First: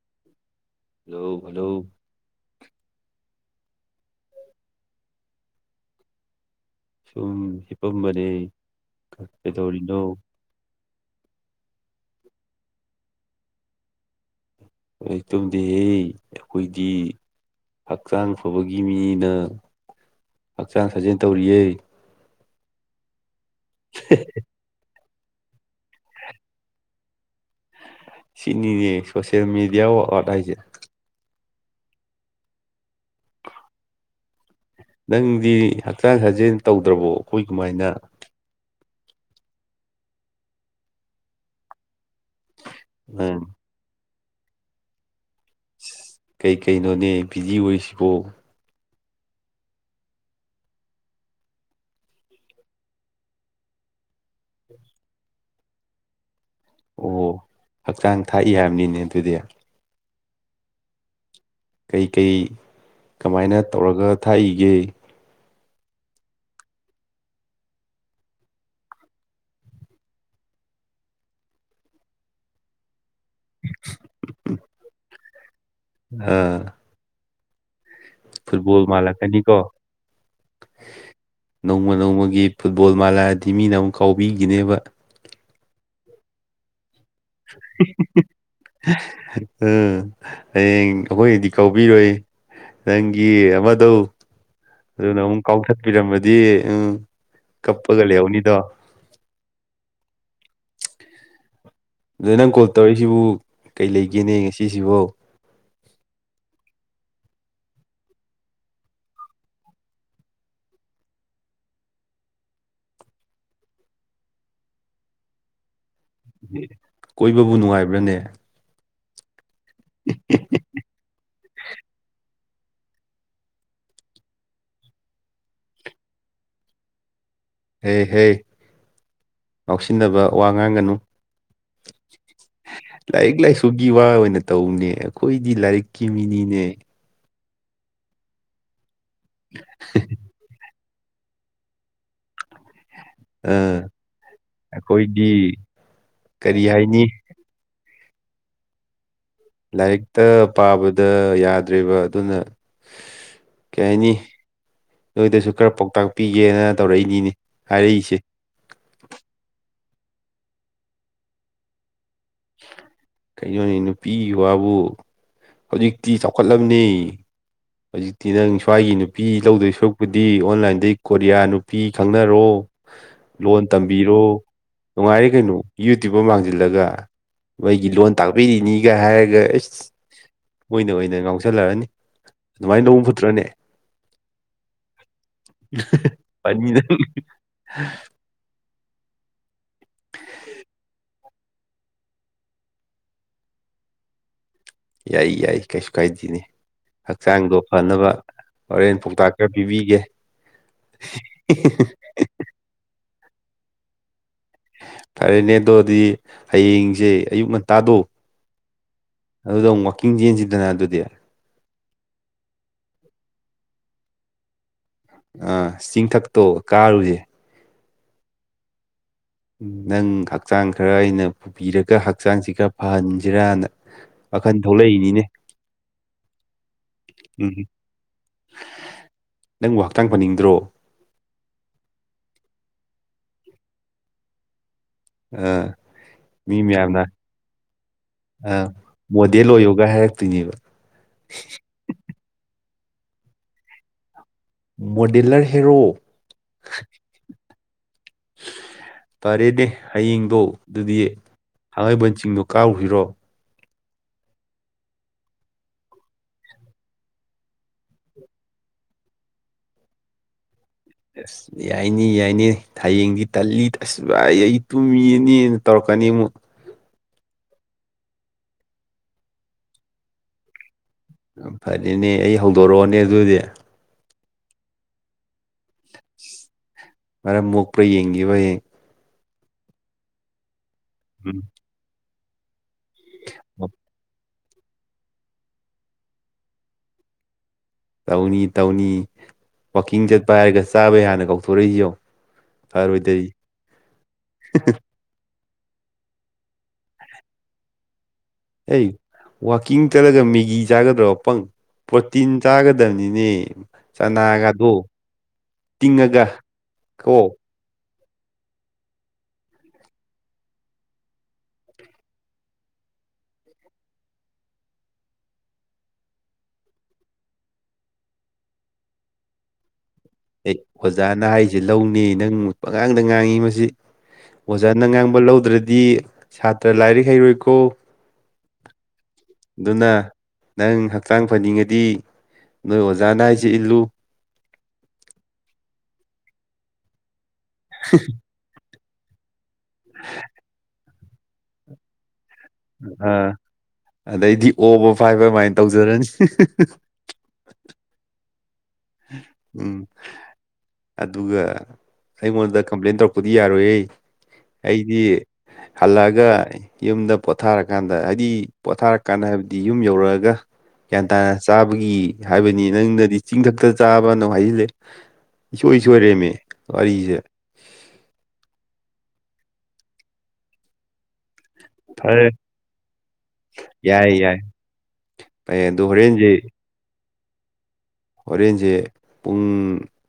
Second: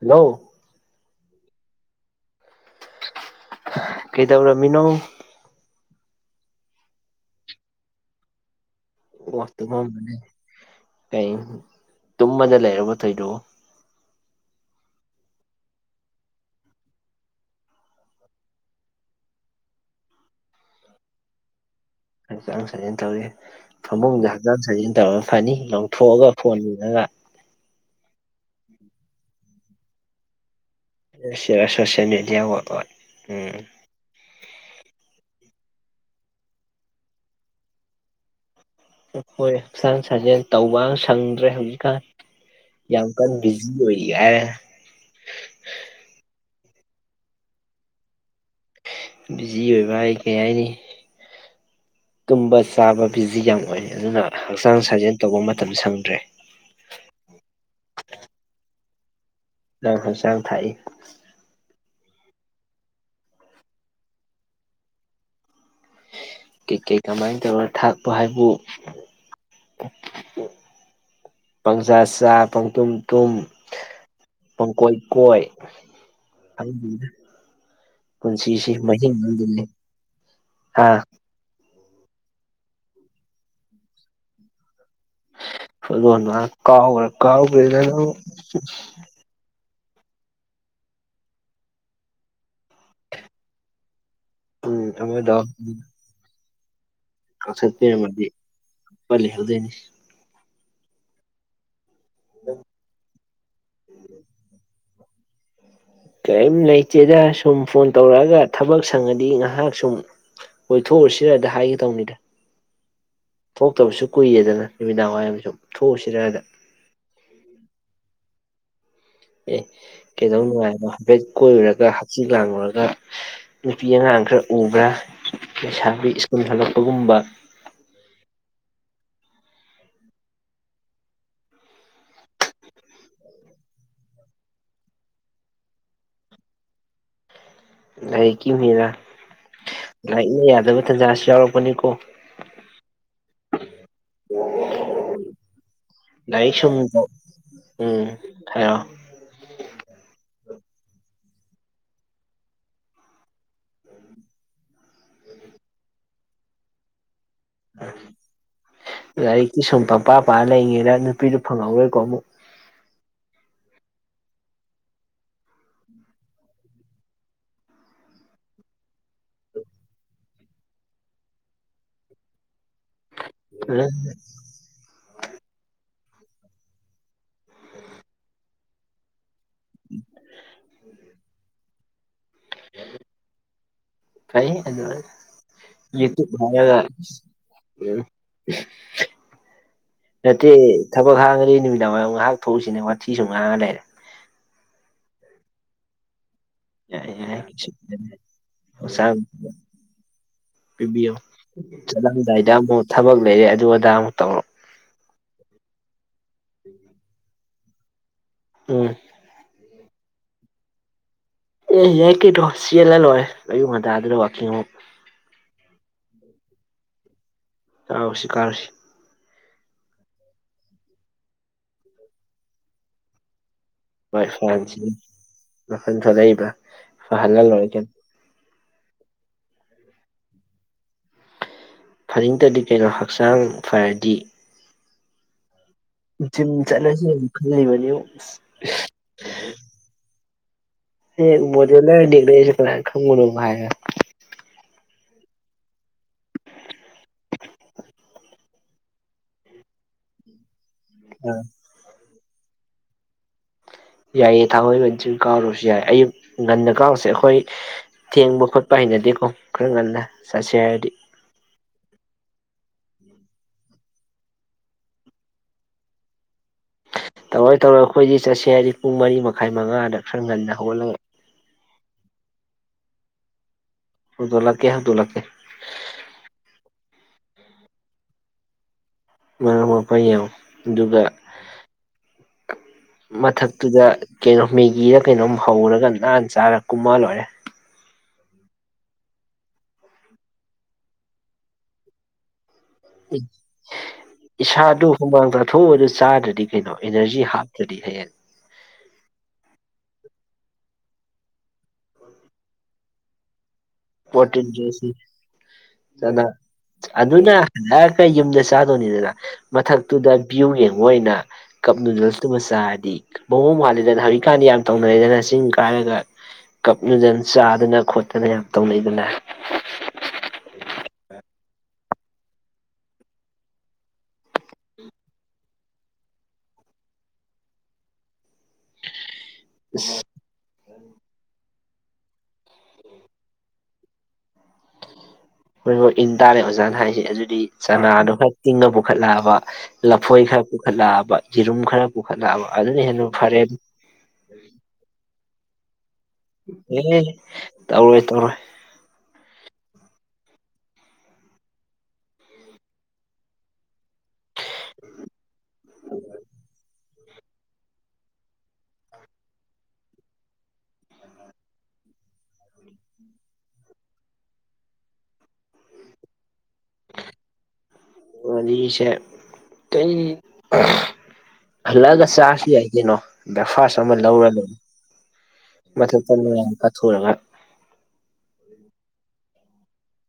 Hello hello hello ꯀꯩꯗꯧꯔꯝꯃꯤꯅꯣ ꯁꯨꯝ ꯍꯤꯄꯝꯕꯅꯤ ꯋꯥ ꯐꯝꯑꯝꯕꯅꯦ ꯇꯨꯝꯃꯗ ꯂꯩꯔꯕ ꯊꯧꯗꯨꯕꯨ ꯍꯣꯏ ꯇꯨꯝꯗꯦꯍꯦ ꯑꯩꯈꯣꯏꯗꯤ ꯍꯛꯆꯥꯡ ꯐꯕꯒꯤ ꯃꯤꯅ ꯍꯛꯆꯥꯡ ꯁꯥꯖꯦꯟ ꯇꯧꯔꯤꯑꯦ ꯍꯛꯆꯥꯡꯥ ꯁꯥꯖꯦꯟ ꯇꯧꯋꯤ ꯐꯃꯨꯡꯗ ꯍꯛꯆꯥꯡ ꯁꯥꯖꯤꯟ ꯇꯧꯔꯒ ꯐꯅꯤ ꯂꯧꯊꯣꯛꯑꯒ ꯐꯣꯟ ꯌꯦꯔꯒ ꯁꯤꯅꯤꯅꯦ ꯁꯣꯁꯤꯌꯦꯜ ꯃꯦꯗꯤꯌꯥ ꯋꯥꯛ ꯍꯥꯏꯁꯦ ꯁꯤꯔ ꯁꯣꯁꯦꯜ ꯃꯦꯗꯤꯌꯥ ꯋꯥꯛ ꯎꯝ ꯅꯪꯗꯤ ꯍꯛꯆꯥꯡ ꯁꯥꯖꯦꯜ ꯇꯧꯗ꯭ꯔꯕꯣ ꯑꯩꯈꯣꯏ ꯀꯃꯥꯏꯅ ꯍꯣꯏ ꯍꯛꯆꯥꯡ ꯁꯥꯖꯦꯜ ꯇꯧꯕ ꯁꯪꯗ꯭ꯔꯦ ꯍꯧꯖꯤꯛꯀꯥꯟ ꯌꯥꯝ ꯀꯥꯟ ꯎꯝ ꯕꯤꯖꯤ ꯑꯣꯏ ꯌꯥꯔꯦ ꯀꯩ ꯀꯩꯅꯣꯅꯦ ꯕꯤꯖꯤ ꯑꯣꯏꯁꯤꯕꯣ ꯕꯤꯖꯤ ꯑꯣꯏꯕ ꯑꯩ ꯀꯩ ꯍꯥꯏꯅꯤ ꯇꯨꯝꯕ ꯆꯥꯕ ꯕꯤꯖꯤ ꯌꯥꯝ ꯑꯣꯏ ꯑꯗꯨꯅ ꯍꯛꯆꯥꯡ ꯁꯥꯖꯦꯜ ꯇꯧꯕ ꯃꯇꯝ ꯁꯪꯗ꯭ꯔꯦ ꯑꯣ ꯍꯛꯆꯥꯡ ꯊꯥꯛꯏ ꯍꯥꯏꯕꯅꯤꯅꯦ ꯑꯗꯨꯗꯤ ꯅꯪ ꯍꯛꯆꯥꯡ ꯊꯥꯛꯏ ꯀꯩ ꯀꯩ ꯀꯃꯥꯏꯅ ꯇꯧꯔꯒ ꯊꯥꯛꯏꯒꯦ ꯀꯩ ꯀꯩ ꯀꯃꯥꯏꯅ ꯇꯧꯔ ꯊꯥꯛꯄ ꯍꯥꯏꯕꯨ ꯄꯪꯆꯥꯁ ꯄꯪꯇꯨꯝ ꯇꯨꯝ ꯄꯪꯀꯣꯏ ꯀꯣꯏ ꯑꯥ [unintelligible] ꯄꯨꯟꯁꯤꯁꯤ ꯐꯨꯠꯕꯣꯜ ꯃꯅꯤꯡ ꯃꯥꯜꯂꯛꯀꯅꯤꯀꯣ ꯍꯥ ꯅꯣꯡꯃ ꯅꯣꯡꯃꯒꯤ ꯐꯨꯠꯕꯣꯜ ꯃꯥꯂꯥꯗꯤ ꯃꯤꯅ ꯑꯃꯨꯛ ꯀꯥꯎꯕꯤꯈꯤꯅꯦꯕ ꯐꯨꯠꯕꯣꯜ ꯃꯥꯜꯂꯥ ꯀꯥꯔ ꯀꯥꯎꯔꯦꯗꯅ ꯎꯝ ꯍꯌꯦꯡ ꯑꯩꯈꯣꯏꯅꯗꯤ ꯀꯧꯎꯕꯤꯔꯣꯏ ꯅꯪꯒꯤ ꯑꯃꯗꯣ ꯎꯝ ꯑꯗꯨꯅ ꯑꯃꯨꯛ ꯀꯥꯎꯊꯠꯄꯤꯔꯝꯃꯗꯤ ꯎꯝ ꯀꯞꯄꯒ ꯑꯟꯏꯟꯇꯦꯜꯂꯤꯖꯦꯕꯜ ꯂꯩꯍꯧꯅꯤꯗꯣ ꯄ ꯂꯩꯍꯧꯗꯣꯏꯅꯤ ꯑꯗꯨ ꯅꯪ ꯀꯣꯜ ꯇꯧꯔꯛꯏꯁꯤꯕꯨ ꯀꯩ ꯂꯩꯒꯦꯅꯦ ꯉꯁꯤꯁꯤꯕꯣ ꯀꯩꯝ ꯂꯩꯇꯦꯗ ꯁꯨꯝ ꯐꯣꯟ ꯇꯧꯔꯛꯑꯒ ꯊꯕꯛ ꯁꯪꯉꯗꯤ ꯉꯥꯏꯍꯥꯛ ꯁꯨꯝ ꯀꯣꯏꯊꯣꯛꯎꯁꯤꯔꯗ ꯍꯥꯏꯒꯦ ꯇꯧꯅꯤꯗ ꯊꯣꯛꯇꯕꯁꯨ ꯀꯨꯏꯔꯦꯗꯅ ꯅꯨꯃꯤꯗꯥꯡ ꯋꯥꯏꯔꯝ ꯁꯨꯝ ꯊꯣꯛꯎꯁꯤꯔꯗ ꯀꯣꯏꯕꯕꯨ ꯅꯨꯡꯉꯥꯏꯕ꯭ꯔꯥꯅꯦ ꯑꯦ ꯀꯩꯗꯧ ꯅꯨꯡꯉꯥꯏꯔꯣꯏꯅꯣ ꯍꯥꯏꯐꯦꯠ ꯀꯣꯏꯔꯨꯔꯒ ꯍꯛꯆꯤ ꯂꯥꯡꯉꯨꯔꯒ ꯅꯨꯄꯤ ꯑꯉꯥꯡ ꯈꯔ ꯎꯕ꯭ꯔꯥ ꯂꯩꯁꯥꯕꯤ ꯁ꯭ꯀꯨꯜ ꯍꯜꯂꯛꯄꯒꯨꯝꯕ ꯍꯦ ꯍꯦ ꯉꯥꯎꯁꯤꯟꯅꯕ ꯋꯥ ꯉꯥꯡꯒꯅꯨ ꯂꯥꯏꯔꯤꯛ ꯂꯥꯏꯁꯨꯒꯤ ꯋꯥ ꯑꯣꯏꯅ ꯇꯧꯅꯦ ꯑꯩꯈꯣꯏꯗꯤ ꯂꯥꯏꯔꯤꯛꯀꯤ ꯃꯤꯅꯤꯅꯦ ꯂꯥꯏꯔꯤꯛꯀꯤ ꯃꯤꯔ ꯂꯥꯏꯔꯤꯛꯅ ꯌꯥꯗꯕ ꯇꯟꯖꯥꯁꯨ ꯌꯥꯎꯔꯛꯄꯅꯤꯀꯣ ꯑꯥ ꯑꯩꯈꯣꯏꯗꯤ ꯂꯥꯏꯔꯤꯛ ꯀꯔꯤ ꯁꯨꯝ ꯍꯥꯏꯅꯤ ꯎꯝ ꯍꯥꯏꯌꯣ ꯂꯥꯏꯔꯤꯛꯇ ꯄꯥꯕꯗ ꯌꯥꯗ꯭ꯔꯦꯕ ꯑꯗꯨꯅ ꯀꯩꯍꯥꯏꯅꯤ ꯅꯣꯏꯗꯁꯨ ꯈꯔ ꯄꯥꯎꯇꯥꯛ ꯄꯤꯒꯦꯅ ꯇꯧꯔꯛꯏꯅꯤꯅꯦ ꯍꯥꯏꯔꯛꯏꯁꯦ ꯂꯥꯏꯔꯤꯛꯇꯤ ꯁꯨꯝ ꯄꯥꯝ ꯄꯥꯪꯄꯥ ꯄꯥ ꯂꯩꯔꯤꯉꯩꯗ ꯅꯨꯄꯤꯗꯨ ꯐꯪꯍꯧꯔꯣꯏꯀꯣ ꯑꯃꯨꯛ ꯀꯩꯅꯣꯅꯦ ꯅꯨꯄꯤ ꯋꯥꯕꯨ ꯍꯧꯖꯤꯛꯇꯤ ꯆꯥꯎꯈꯠꯂꯕꯅꯦ ꯍꯧꯖꯤꯛꯇꯤ ꯅꯪ ꯁ꯭ꯋꯥꯏꯒꯤ ꯅꯨꯄꯤ ꯂꯧꯗꯣꯏ ꯁꯔꯨꯛꯄꯨꯗꯤ ꯑꯣꯟꯂꯥꯏꯟꯗꯩ ꯀꯣꯔꯤꯌꯥ ꯅꯨꯄꯤ ꯈꯪꯅꯔꯣ ꯂꯣꯟ ꯎꯝ ꯇꯝꯕꯤꯔꯣ ꯅꯨꯡꯉꯥꯏꯔꯦ ꯀꯩꯅꯣ ꯌꯨ ꯇꯨꯕ ꯑꯃ ꯍꯥꯡꯁꯤꯜꯂꯒ ꯃꯣꯏꯒꯤ ꯂꯣꯟ ꯇꯥꯛꯄꯤꯔꯤꯅꯤꯒ ꯍꯥꯏꯔꯒ ꯃꯣꯏꯅ ꯑꯣꯏꯅ ꯉꯥꯎꯁꯜꯂꯛꯑꯅꯤ ꯑꯗꯨꯃꯥꯏꯅ ꯂꯧꯕ ꯐꯠꯇ꯭ꯔꯣꯅꯦ ꯐꯩ ꯑꯗꯨꯅ ꯌꯨ ꯇꯨꯕ ꯐꯅꯤ ꯍꯥꯡꯉꯒ ꯅꯪ ꯅꯠꯇꯦ ꯊ ꯅꯪ ꯍꯥꯡꯉꯗꯤ ꯅꯨꯃꯤꯗꯥꯡ ꯋꯥꯏꯔꯝ ꯉꯥꯏꯍꯥꯛ ꯊꯣꯛꯎꯁꯤꯅꯦ ꯋꯥꯊꯤ ꯁꯨꯝ ꯉꯥꯡꯉ ꯂꯩꯔꯦ ꯌꯥꯏ ꯌꯥꯏ ꯀꯩꯁꯨ ꯀꯥꯏꯗꯦꯅꯦ ꯌꯥꯏ ꯌꯥꯏ ꯍꯛꯆꯥꯡꯗꯣ ꯐꯅꯕ ꯍꯣꯔꯦꯟ ꯄꯥꯎꯇꯥꯛ ꯈꯔ ꯄꯤꯕꯤꯒꯦ ꯄꯤꯕꯤꯌꯣ ꯆꯠꯂꯝꯗꯥꯏꯗ ꯑꯃꯨꯛ ꯊꯕꯛ ꯂꯩꯔꯦ ꯑꯗꯨ ꯑꯗꯥ ꯑꯃꯨꯛ ꯇꯧꯔꯛꯑꯣ ꯐꯔꯦꯅꯦ ꯑꯗꯣꯗꯤ ꯍꯌꯦꯡꯁꯦ ꯑꯌꯨꯛ ꯉ ꯇꯥꯗꯣ ꯎꯝ ꯑꯗꯨꯗ ꯑꯃꯨꯛ ꯋꯥꯛꯀꯤꯡ ꯆꯦꯟꯁꯤꯗꯅ ꯑꯗꯨꯗꯤ ꯑꯦ ꯌꯥꯏ ꯀꯩꯅꯣ ꯆꯦꯜꯂ ꯂꯣꯏꯔꯦ ꯑꯌꯨꯛ ꯉꯟꯇꯥꯗꯨꯗ ꯋꯥꯛꯀꯤꯡ ꯑꯃꯨꯛ ꯑ ꯆꯤꯡꯊꯛꯇꯣ ꯀꯥꯔꯨꯁꯦ ꯀꯥꯔꯨꯁꯤ-ꯀꯥꯔꯨꯁꯤ꯫ ꯅꯪ ꯍꯛꯆꯥꯡ ꯈꯔ ꯑꯩꯅ ꯄꯨꯕꯤꯔꯒ ꯍꯛꯆꯥꯡꯁꯤ ꯈꯔ ꯐꯍꯟꯁꯤꯔꯅ ꯍꯣꯏ ꯋꯥꯈꯜ ꯐꯍꯁꯤ ꯊꯣꯛꯂꯛꯏꯅꯤꯅꯦ ꯃꯈꯜ ꯊꯣꯛꯂꯛꯏꯕ ꯐꯍꯜꯅ ꯎꯝ ꯂꯣꯏꯔꯦ ꯀꯩꯅꫭ꯫ ꯅꯪꯕꯨ ꯍꯛꯆꯥꯡ ꯐꯥꯅꯤꯡꯗ꯭ꯔꯣ ꯐꯅꯤꯡꯇꯗꯤ ꯀꯩꯅꯣ ꯍꯛꯆꯥꯡ ꯐꯔꯗꯤ ꯑ ꯖꯤꯝ ꯃꯤ ꯃꯌꯥꯝꯅ ꯆꯠꯂꯁ ꯌꯥꯝ ꯈꯜꯂꯤꯕꯅꯤ ꯇꯤꯡꯏꯕ꯫ ꯍꯦꯛ [unintelligible] ꯃꯣꯗꯦꯂꯔ ꯍꯦꯔꯣ꯫ ꯐꯔꯦꯅꯦ ꯍꯌꯦꯡꯗꯣ ꯗꯨꯗꯤ ꯊꯥꯡꯃꯩꯕꯟ ꯆꯤꯡꯗꯨ ꯀꯥꯎꯁꯤꯔꯣ꯫ ꯌꯥꯏꯌꯦ ꯊꯥꯡꯃꯩꯕꯟ ꯆꯤꯡ ꯀꯥꯎꯔꯁꯨ ꯌꯥꯏ ꯑꯌꯨꯛ ꯉꯟꯅ ꯀꯥꯔꯨꯁꯦ ꯑꯈꯣꯏ ꯊꯦꯡꯕ ꯈꯣꯠꯄ ꯍꯩꯅꯗꯦꯀꯣ ꯈꯔ ꯉꯟꯅ ꯆꯠꯁꯦ ꯍꯥꯏꯔꯗꯤ꯫ ꯑꯁ ꯌꯥꯏꯅꯤ-ꯌꯥꯏꯅꯤ ꯍꯌꯦꯡꯗꯤ ꯇꯜꯂꯤ ꯑꯁ ꯚꯥꯏ ꯑꯩ ꯇꯨꯝꯃꯤꯅꯦꯅ ꯇꯧꯔꯛꯀꯅꯤ ꯑꯃꯨꯛ꯫ ꯇꯧꯔꯣꯏ-ꯇꯧꯔꫭꯏ ꯑꯩꯈꯣꯏꯗꯤ ꯆꯠꯁꯦ ꯍꯥꯏꯔꯗꯤ ꯄꯨꯡ ꯃꯔꯤ ꯃꯈꯥꯏ ꯃꯉꯥꯗ ꯈꯔ ꯉꯟꯅ ꯍꯧꯒꯠꯂꯒ꯫ ꯎ ꯐꯅꯤꯅꯦ ꯑꯩ ꯍꯧꯗꯣꯔꯛꯑꯣꯅꯦ ꯑꯗꯨꯗꯤ꯫ ꯑꯣꯗꯣꯂꯀꯦ ꯍꯥ ꯇꯣꯂꯥꯛꯀꯦ ꯃꯔꯝ ꯃꯣꯛꯄ꯭ꯔꯥ ꯌꯦꯡꯈꯤꯕꯌꯦꯡ ꯃꯥ ꯃꯄ ꯌꯥ ꯑꯗꯨꯒ ꯎꯝ ꯃꯊꯛꯇꯨꯗ ꯀꯩꯅꯣ ꯃꯦꯒꯤꯗ ꯀꯩꯅꯣꯝ ꯍꯧꯔꯒ ꯅꯥꯟꯅ ꯆꯥꯔꯒ ꯀꯨꯝꯑꯛꯑ ꯂꯣꯏꯔꯦ꯫ ꯇꯧꯅꯤ-ꯇꯧꯅꯤ ꯋꯥꯛꯀꯤꯡ ꯆꯠꯄ ꯍꯥꯏꯔꯒ ꯆꯥꯕꯒꯤ ꯍꯥꯟꯅ ꯀꯧꯊꯣꯔꯛꯏꯁꯤꯌꯧ꯫ ꯎ ꯏꯁꯥ ꯑꯗꯨ ꯍꯨꯃꯥꯡꯗ꯭ꯔ ꯊꯨ ꯑꯗꯨ ꯆꯥꯗ꯭ꯔꯗꯤ ꯀꯩꯅꯣ ꯏꯅꯔꯖꯤ ꯍꯥꯞꯇ꯭ꯔꯗꯤ ꯍꯌꯦꯡ ꯑꯩ ꯋꯥꯛꯀꯤꯡ ꯆꯠꯂꯒ ꯃꯦꯒꯤ ꯆꯥꯒꯗ꯭ꯔꯣ ꯄꯪ ꯄ꯭ꯔꯣꯇꯤꯟ ꯆꯥꯒꯗꯕꯅꯤꯅꯦ꯫ ꯆꯅꯥꯒꯗꯣ ꯄꯣꯇꯤꯟꯦꯁꯤ ꯇꯤꯡꯉꯒ ꯀꯣ ꯑꯗꯨꯅ ꯍꯥꯏ ꯀ ꯌꯨꯝꯗ ꯆꯥꯗꯣꯏꯅꯤꯗꯅ ꯃꯊꯛꯇꯨꯗ ꯚ꯭ꯌꯨ ꯌꯦꯡꯕ ꯑꯣꯏꯅ ꯀꯞ ꯅꯨꯗꯜꯁꯇꯨꯃ ꯆꯥꯔꯗꯤ ꯃꯑꯣꯡ ꯍꯥꯂꯦꯗꯅ ꯍꯧꯖꯤꯛꯀꯥꯟꯗꯤ ꯌꯥꯝ ꯇꯧꯅꯔꯦꯗꯅ ꯆꯤꯡ ꯀꯥꯏꯔꯒ ꯀꯞ ꯅꯨꯗꯜ ꯆꯥꯗꯅ ꯈꯣꯠꯇꯅ ꯌꯥꯝ ꯇꯧꯅꯩꯗꯅ꯫ ꯑꯩ ꯑꯣꯖꯥꯅ ꯍꯥꯏꯁꯦ ꯂꯧꯅꯤ ꯅꯪ ꯑꯉꯥꯡꯗ ꯉꯥꯡꯉꯤ ꯃꯁꯤ ꯑꯣꯖꯥꯅ ꯉꯥꯡꯕ ꯂꯧꯗ꯭ꯔꯗꯤ ꯁꯥꯇ꯭ꯔ ꯂꯥꯏꯔꯤꯛ ꯍꯩꯔꯣꯏꯀꯣ ꯅ ꯑꯁ ꯅꯪ ꯍꯛꯆꯥꯡ ꯐꯅꯤꯡꯑꯗꯤ ꯅꯣꯏ ꯑꯣꯖꯥꯅ ꯍꯥꯏꯁꯤ ꯏꯜꯂꯨ꯫ ꯍꯣꯏ ꯍꯣꯏ ꯏꯟ ꯇꯥꯔꯦ ꯑꯣꯖꯥꯅ ꯍꯥꯏꯁꯦ ꯑꯗꯨꯗꯤ꯫ ꯆꯅꯥꯗꯨ ꯈꯔ ꯇꯤꯡꯑ ꯄꯨ ꯈꯠꯂꯛꯑꯕ ꯂꯐꯣꯏ ꯈ ꯄꯨꯈꯠꯂꯥ ꯕꯥ ꯌꯦꯔꯨꯝ ꯈꯔ ꯄꯨꯈꯠꯂꯛꯑꯕ ꯑꯗꯨꯅ ꯍꯦꯟꯅ ꯑꯥ ꯐꯔꯦ ꯑꯗꯩꯗꯤ ꯑꯣꯕ ꯐꯥꯏꯕ ꯑꯗꯨꯃꯥꯏꯅ ꯇꯧꯖꯔꯅꯤ ꯇꯧꯔꯣꯏ ꯇꯔꯣꯏ ꯎꯝ ꯑꯗꯨꯒ ꯑꯩꯉꯣꯟꯗ ꯀꯝꯄ꯭ꯂꯦꯟ ꯇꯧꯔꯛꯄꯗꯤ ꯌꯥꯔꯣꯏꯌꯦ ꯑꯩꯗꯤ ꯍꯜꯂꯛꯑꯒ ꯌꯨꯝꯗ ꯄꯣꯊꯥꯔꯀꯥꯟꯗ ꯍꯥꯏꯗꯤ ꯄꯣꯊꯥꯔꯀꯥꯟꯗ ꯍꯥꯏꯕꯗꯤ ꯌꯨꯝ ꯌꯧꯔꯛꯑꯒ ꯒ꯭ꯌꯥꯟ ꯇꯥꯅ ꯆꯥꯕꯒꯤ ꯍꯥꯏꯕꯅꯤ ꯅꯪꯅꯗꯤ ꯆꯤꯡꯊꯛꯇ ꯆꯥꯕꯅꯨꯡ ꯍꯥꯏꯁꯤꯜꯂꯦ ꯏꯁꯣꯏ ꯁꯣꯏꯔꯦꯝꯃꯦ ꯋꯥꯔꯤꯁꯦ ꯋꯥꯔꯤꯁꯦ ꯀꯩ ꯍꯜꯂꯛꯑꯒ ꯐꯔꯦ ꯆꯥꯔꯁꯨ ꯌꯥꯏ ꯀꯩꯅꯣ ꯕ꯭ꯔꯦꯛꯐꯥꯁ ꯑꯃ ꯌꯥꯏ ꯌꯥꯏ ꯂꯧꯔꯗ ꯐꯩ ꯑꯗꯣ ꯃꯊꯛꯇ ꯅꯨꯡꯉꯥꯏꯅ ꯀꯥꯊꯣꯛꯎꯔꯒ ꯍꯣꯔꯦꯟꯖꯦ ꯄꯨꯡ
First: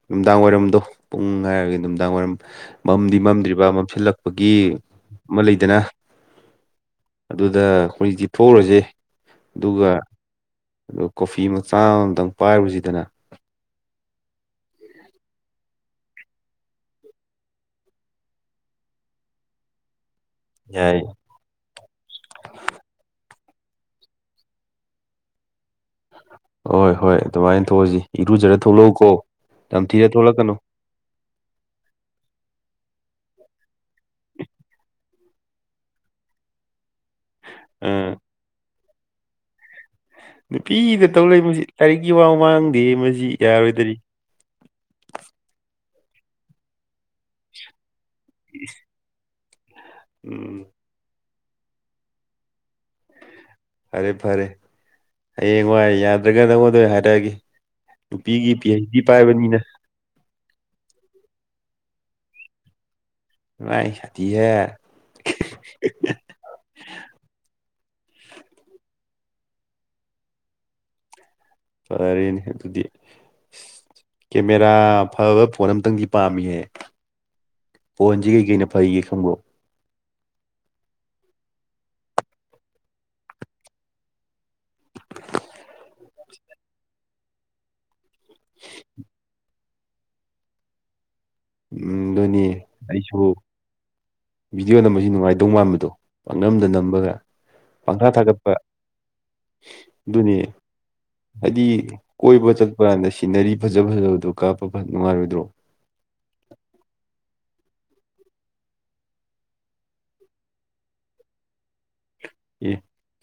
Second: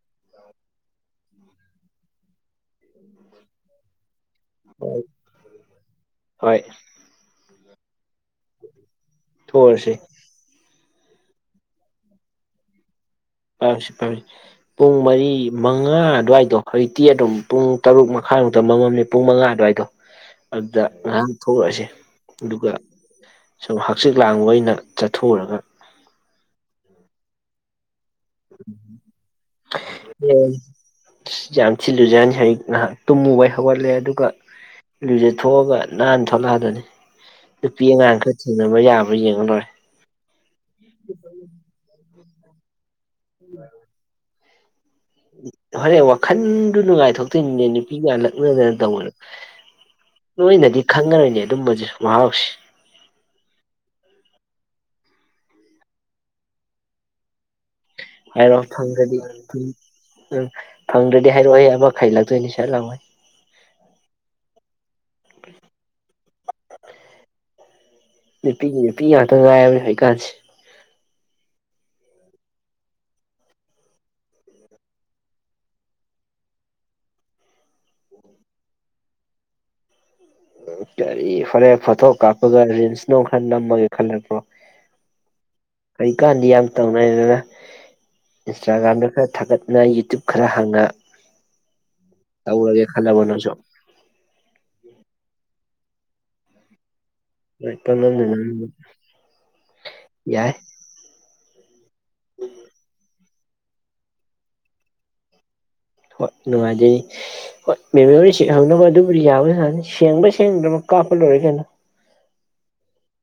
ꯅꯨꯡꯗꯥꯡ ꯋꯥꯏꯔꯝꯗꯣ ꯄꯨꯡ ꯍꯥꯏꯔꯒꯗꯤ ꯅꯨꯡꯗꯥꯡ ꯋꯥꯏꯔꯝ ꯃꯝꯗꯤ ꯃꯝꯗ꯭ꯔꯤꯕ ꯃꯝꯁꯤꯜꯂꯛ ꯄꯒꯤ ꯑꯃ ꯂꯩꯗꯅ ꯍꯣꯏ ꯑꯗꯨ ꯍꯧꯖꯤꯛ ꯊꯣꯛꯎꯔꯁꯦ ꯑꯗꯨꯒ ꯊꯣꯛꯎꯔꯁꯤ ꯑꯗꯨꯒ ꯀꯣꯐꯤ ꯃꯆꯥ ꯑꯝꯇꯪ ꯄꯥꯏꯔꯨꯁꯤ ꯗꯅ ꯄꯥꯏꯁꯤ ꯄꯥꯏꯁꯤ ꯄꯨꯡ ꯃꯔꯤ ꯃꯉꯥ ꯑꯗꯨꯋꯥꯏꯗꯣ ꯍꯧꯖꯤꯛꯇꯤ ꯑꯗꯨꯝ ꯄꯨꯡ ꯇꯔꯨꯛ ꯃꯈꯥꯏꯃꯨꯛꯇ ꯃꯃꯝꯃꯦ ꯄꯨꯡ ꯃꯉꯥ ꯑꯗꯨꯋꯥꯏꯗꯣ ꯑꯗꯨꯗ ꯌꯥꯏ ꯉꯍꯥꯛ ꯊꯣꯛꯎꯔꯁꯦ ꯑꯗꯨꯒ ꯁꯨꯝ ꯍꯛꯆꯤꯛ ꯂꯥꯡꯕ ꯑꯣꯏꯅ ꯊꯣꯛꯎꯔꯒ ꯍꯣꯏ ꯍꯣꯏ ꯑꯗꯨꯃꯥꯏꯅ ꯊꯣꯛꯑꯁꯤ ꯏꯔꯨꯖꯔ ꯊꯣꯛꯂꯛꯎꯀꯣ ꯅꯝꯊꯤꯔ ꯊꯣꯛꯂꯛꯀꯅꯨ ꯌꯥꯝ ꯊꯤ ꯂꯨꯖꯅꯤ ꯍꯧꯖꯤꯛ ꯉꯥꯏꯍꯥꯛ ꯇꯨꯝꯃꯨꯕꯩ ꯍꯧꯒꯠꯂꯦ ꯑꯗꯨꯒ ꯂꯨꯖꯥ ꯊꯣꯛꯑꯒ ꯅꯥꯟꯅ ꯊꯣꯛꯂꯛꯑꯗꯧꯅꯤ ꯅꯨꯄꯤ ꯑꯥ ꯑꯉꯥꯡ ꯈꯔ ꯊꯦꯡꯅꯕ ꯌꯥꯕ ꯍꯣꯔꯦꯟ ꯌꯦꯡꯑꯂꯣꯏꯔꯦ ꯅꯨꯄꯤꯗ ꯇꯧ ꯂꯩ ꯃꯁꯤ ꯂꯥꯏꯔꯤꯛ ꯋꯥ ꯃꯥꯡꯗꯦ ꯃ ꯁꯤ ꯌꯥꯔꯣꯏꯗꯔꯤ ꯍꯣꯔꯦꯟ ꯋꯥꯈꯟꯗꯨ ꯅꯨꯡꯉꯥꯏꯊꯣꯛꯇꯣꯏꯅꯤꯅꯦ ꯅꯨꯄꯤ ꯃꯌꯥꯝ ꯂꯛꯅꯕ ꯃꯌꯥꯝ ꯇꯧꯕꯗ ꯎꯝ ꯅꯣꯏꯅꯗꯤ ꯈꯪꯉꯔꯣꯏꯅꯦ ꯑꯗꯨꯝꯕꯖꯦ ꯃꯍꯥꯎꯁꯤ ꯐꯔꯦ ꯐꯔꯦ ꯍꯌꯦꯡꯋꯥꯏ ꯌꯥꯗ꯭ꯔꯒ ꯅꯪꯉꯣꯟꯑꯣꯏꯅ ꯍꯥꯏꯔꯛꯑꯒꯦ ꯅꯨꯄꯤꯒꯤ ꯍꯥꯏꯔꯛꯑꯣ ꯄꯤ ꯍꯩꯆ ꯗꯤ ꯐꯪꯗ꯭ꯔꯗꯤ ꯄꯥꯏꯕꯅꯤꯅ ꯎꯝ ꯐꯪꯗ꯭ꯔꯗꯤ ꯍꯥꯏꯔꯛꯑꯣ ꯑꯩ ꯑꯃ ꯈꯥꯏꯖꯤꯜꯂꯛꯇꯣꯏꯅꯤ ꯁꯠ ꯂꯥꯎꯃꯩ ꯃꯥꯗꯤ ꯁꯥꯊꯤ ꯍꯦ ꯅꯨꯄꯤ ꯅꯨꯄꯤ ꯉꯥꯏꯔꯃꯦ ꯍꯧꯖꯤꯛ ꯀꯥꯥꯟꯁꯦ ꯐꯔꯦꯅꯦ ꯑꯗꯨꯗꯤ ꯀꯦꯃꯦꯔꯥ ꯐꯕ ꯐꯣꯟ ꯑꯝꯇꯪꯗꯤ ꯄꯥꯝꯃꯤꯍꯦ ꯐꯣꯟꯁꯤ ꯀꯩ ꯀꯩꯅ ꯐꯩꯒꯦ ꯈꯪꯕ꯭ꯔꯣ ꯀꯔꯤ ꯐꯔꯦ ꯐꯊꯣ ꯀꯥꯄꯒ ꯔꯤꯟꯁ ꯅꯨꯡ ꯈꯔ ꯅꯝꯃꯥꯒ ꯈꯜꯂꯛꯄ꯭ꯔꯣ ꯀꯔꯤ ꯀꯥꯟꯗꯤ ꯌꯥꯝ ꯇꯧꯅꯩꯗꯅ ꯏꯟꯁꯇꯥꯒ꯭ꯔꯝ ꯈꯔ ꯊꯒꯠ ꯌꯨ ꯇ꯭ꯌꯨꯞ ꯈꯔ ꯍꯥꯡꯅ ꯎꯝ ꯑꯗꯨꯅꯤ ꯇꯧꯔꯒꯦ ꯑꯩꯁꯨ ꯈꯜꯂꯕ ꯅꯪꯁꯨ ꯚꯤꯗꯤꯑꯣ ꯅꯝꯕꯁꯦ ꯅꯨꯡꯉꯥꯏ ꯃꯥꯟꯕꯗꯣ ꯃꯥꯟꯕꯗꯣ ꯄꯥꯛꯅꯝꯗ ꯅꯝꯕꯒ ꯄꯥꯡꯊꯥ ꯄꯪꯅꯝꯗ ꯊꯥꯒꯠꯄ ꯅꯝꯕ ꯑꯗꯨꯅꯤ ꯌꯥꯏ ꯍꯥꯏꯗꯤ ꯀꯣꯏꯕ ꯆꯠꯄ ꯀꯥꯟꯗ ꯁꯤꯟꯅꯔꯤ ꯐꯖ ꯐꯖꯕꯗꯨ ꯀꯥꯞꯄ ꯅꯨꯡꯉꯥꯏꯔꯣꯏꯗ꯭ꯔꯣ ꯍꯣꯏ ꯅꯨꯡꯉꯥꯏꯗꯣꯏꯅꯤ ꯍꯣꯏ ꯃꯦꯃꯣꯔꯤ ꯁꯤꯠꯍꯅꯕ ꯑꯗꯨꯕꯨꯗꯤ ꯌꯥꯕ ꯌꯥꯅꯤ ꯁꯦꯡꯕ꯭ꯔ ꯁꯦꯡꯗ꯭ꯔꯕ ꯀꯥꯞꯄ ꯂꯣꯏꯔꯦ ꯀꯩꯅꯣ ꯑꯦ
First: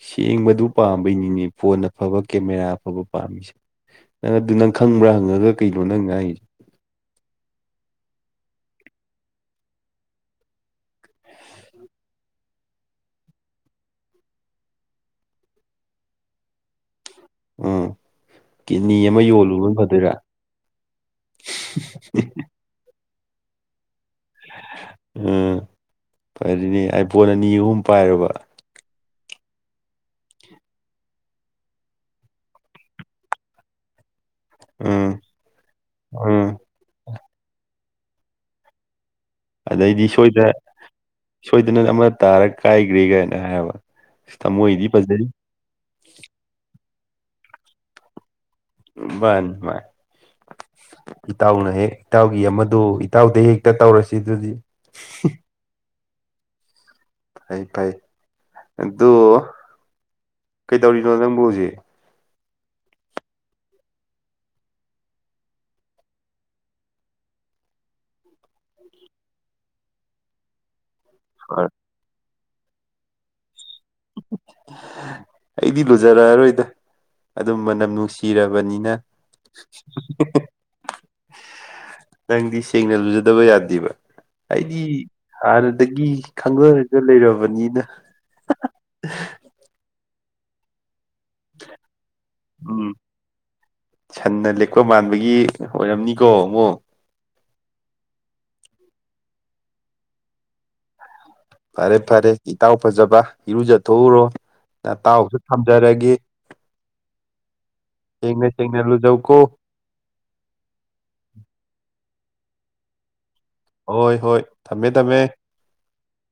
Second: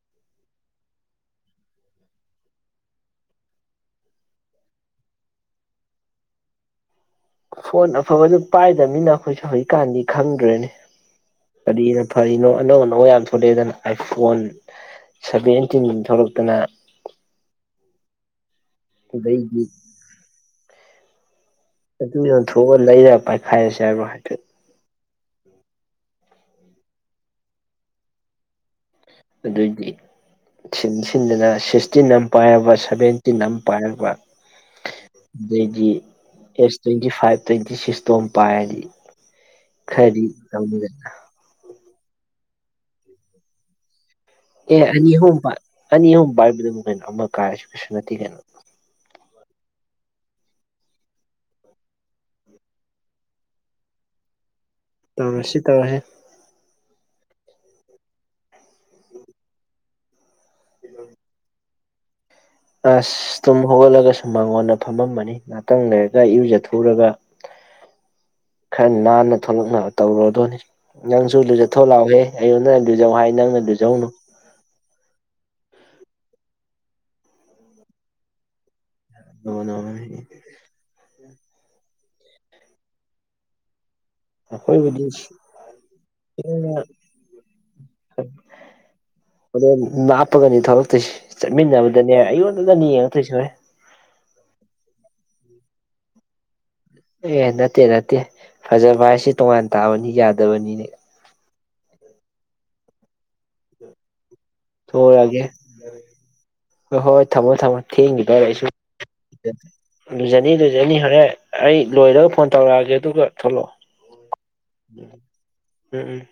ꯁꯦꯡꯕꯗꯨ ꯄꯥꯝꯕꯩꯅꯤꯅꯦ ꯐꯣꯟ ꯑꯐꯕ ꯀꯦꯃꯦꯔꯥ ꯑꯐꯕ ꯄꯥꯝꯃꯤꯁꯦ ꯅꯪ ꯑꯗꯨ ꯅꯪ ꯈꯪꯕ꯭ꯔꯥ ꯍꯪꯉꯒ ꯀꯩꯅꯣ ꯅꯪ ꯉꯥꯏꯔꯤꯁꯦ ꯐꯣꯟ ꯑꯐꯕꯗꯨ ꯄꯥꯏꯗꯕꯅꯤꯅ ꯑꯩꯈꯣꯏꯁꯨꯦ ꯍꯧꯖꯤꯛꯀꯥꯟꯗꯤ ꯈꯪꯗ꯭ꯔꯦꯅꯤ ꯀꯔꯤꯅꯣ ꯐꯔꯤꯅꯣ ꯑꯅꯧ ꯑꯅꯧ ꯌꯥꯝ ꯊꯣꯛꯂꯛꯑꯦꯗꯅ ꯑꯥꯏꯐꯣꯟ ꯁꯚꯦꯟꯇꯤꯟ ꯊꯣꯛꯂꯛꯇꯅ ꯎꯝ ꯀꯤꯅꯤ ꯑꯃ ꯑꯗꯩꯗꯤ ꯌꯣꯜꯂꯨꯕꯅ ꯐꯗꯣꯏꯔꯥ ꯑꯗꯨ ꯌꯣꯟ ꯊꯥꯛꯂꯑ ꯂꯩꯔ ꯍꯥꯏꯔꯥꯔꯦ ꯍꯥꯏꯕꯔꯣ ꯎꯝ ꯐꯗꯧꯏꯅꯦ ꯑꯥꯏ ꯄꯣꯟ ꯑꯅꯤ ꯑꯍꯨꯝ ꯄꯥꯏꯔꯥꯕ ꯑꯗꯨꯏꯗꯤ ꯁꯤꯟ ꯁꯤꯟꯗꯅ ꯁꯤꯛꯁꯇꯤꯟ ꯑꯃ ꯄꯥꯏꯔꯕ ꯁꯚꯦꯟꯇꯤꯟ ꯑꯃ ꯄꯥꯏꯔꯕ ꯎꯝ ꯎꯝ ꯑꯦꯁ ꯇ꯭ꯋꯦꯟꯇꯤ ꯐꯥꯏꯕ ꯇ꯭ꯋꯦꯟꯇꯤ ꯁꯤꯛꯁꯇꯣ ꯑꯝ ꯄꯥꯏꯔꯗꯤ ꯑꯗꯩꯗꯤ ꯈꯔꯗꯤ ꯁꯣꯏꯗꯅ ꯇꯧꯅꯤꯗꯅ ꯁꯣꯏꯗꯅ ꯑꯃ ꯇꯔꯛ ꯀꯥꯏꯒ꯭ꯔꯤꯒꯦ ꯍꯥꯏꯕ ꯑꯦ ꯊꯃꯣꯏꯗꯤ ꯑꯅꯤ ꯐꯖꯔꯤ ꯑꯍꯨꯝ ꯑꯅꯤ ꯑꯌꯨꯛ ꯄꯥꯏꯕꯗꯕꯨ ꯀꯩꯅꯣ ꯑꯃ ꯀꯥꯏꯔꯁꯨ ꯀꯩꯁꯨ ꯅꯠꯇꯦ ꯀꯩꯅꯦ ꯃꯥꯅꯤ ꯃꯥꯥꯅꯤ ꯏꯇꯥꯎꯅ ꯍꯦꯛ ꯏꯇꯥꯎꯒꯤ ꯑꯃꯗ ꯏꯇꯥꯎꯗ ꯍꯦꯛꯇ ꯇꯧꯔꯁꯤ ꯑꯗꯨꯗꯤ ꯇꯧꯔꯁꯤ ꯇꯧꯍꯦ ꯐꯩ ꯐꯩ ꯑꯗꯨ ꯀꯩꯗꯧꯔꯤꯅꯣ ꯅꯪꯕꯨ ꯍꯧꯖꯤꯛ ꯑꯁ ꯇꯨꯝ ꯍꯧꯣꯒꯠꯂꯒꯁꯨ ꯃꯉꯣꯟꯗ ꯐꯝꯃꯝꯃꯅꯤ ꯉꯍꯥꯛꯇꯪ ꯂꯩꯔꯒ ꯏꯨꯖ ꯊꯨꯔꯒ ꯈꯔ ꯅꯥꯟꯅ ꯊꯣꯛꯂꯛꯅꯕ ꯇꯧꯔꯨꯗꯣꯏꯅꯤ ꯅꯪꯁꯨ ꯂꯨꯖꯥꯊꯣꯛꯑ ꯂꯥꯎꯑꯣꯍꯦ ꯑꯩꯉꯣꯟꯗ ꯂꯨꯖꯧ ꯍꯥꯏ ꯅꯪꯅ ꯂꯨꯖꯧꯅꯨ [unintelligible] ꯑꯩꯗꯤ ꯂꯨꯖꯔꯛꯑꯔꯣꯏꯗ ꯑꯗꯨꯝ ꯃꯅꯝ ꯅꯨꯡꯁꯤꯔꯕꯅꯤꯅ [inaudible] ꯅꯪꯗꯤ ꯁꯦꯡꯅ ꯂꯨꯖꯗꯕ ꯌꯥꯗꯦꯕ ꯑꯩꯗꯤ ꯍꯥꯟꯅꯗꯒꯤ ꯍꯣꯔꯦꯟ ꯈꯪꯒꯔꯒ ꯂꯩꯔꯕꯅꯤꯅ ꯐꯗꯅꯦ ꯃꯥꯅꯥꯄꯒꯅꯤ ꯊꯂꯛꯛꯇꯁꯤ ꯆꯠꯃꯤꯟꯅꯕꯗꯅꯦ ꯑꯩꯉꯣꯟꯗꯗꯅꯤ ꯎꯝ ꯌꯦꯡꯉ ꯊꯣꯏ ꯁ ꯍꯦ ꯑꯣꯏꯣꯏꯔꯝꯅꯤꯀꯣ ꯑꯃꯨꯛ ꯑꯦ ꯅꯠꯇꯦ ꯅꯠꯇꯦ ꯐꯖꯕ ꯍꯥꯏꯁꯦ ꯇꯣꯉꯥꯟ ꯇꯥꯕꯅꯤ ꯌꯥꯗꯕꯅꯤꯅꯦ ꯐꯔꯦ ꯐꯔꯦ ꯏꯇꯥꯎ ꯐꯖꯕ ꯏꯔꯨꯖꯊꯣꯛꯎꯔꯣ ꯅꯇꯥꯎꯁꯨ ꯊꯒꯦ ꯊꯝꯖꯔꯒꯦ ꯍꯣꯏ ꯍꯣꯏ ꯊꯝꯃꯣ ꯊꯝꯃꯣ ꯊꯦꯡꯈꯤꯕꯗꯔ ꯁꯦꯡꯅ ꯑꯩꯁꯨ ꯁꯦꯡꯅ ꯂꯨꯖꯧꯀꯣ ꯂꯨꯖꯅꯤ ꯂꯨꯖꯅꯤ ꯍꯣꯔꯦꯟ ꯑꯩ ꯂꯣꯏꯔꯒ ꯐꯣꯟ ꯇꯧꯔꯛꯑꯒꯦ ꯑꯗꯨꯒ ꯊꯣꯛꯂꯛꯑꯣ ꯍꯣꯏ ꯍꯣꯏ ꯊꯝꯃꯦ ꯊꯝꯃꯦ ꯎꯝ ꯎꯝ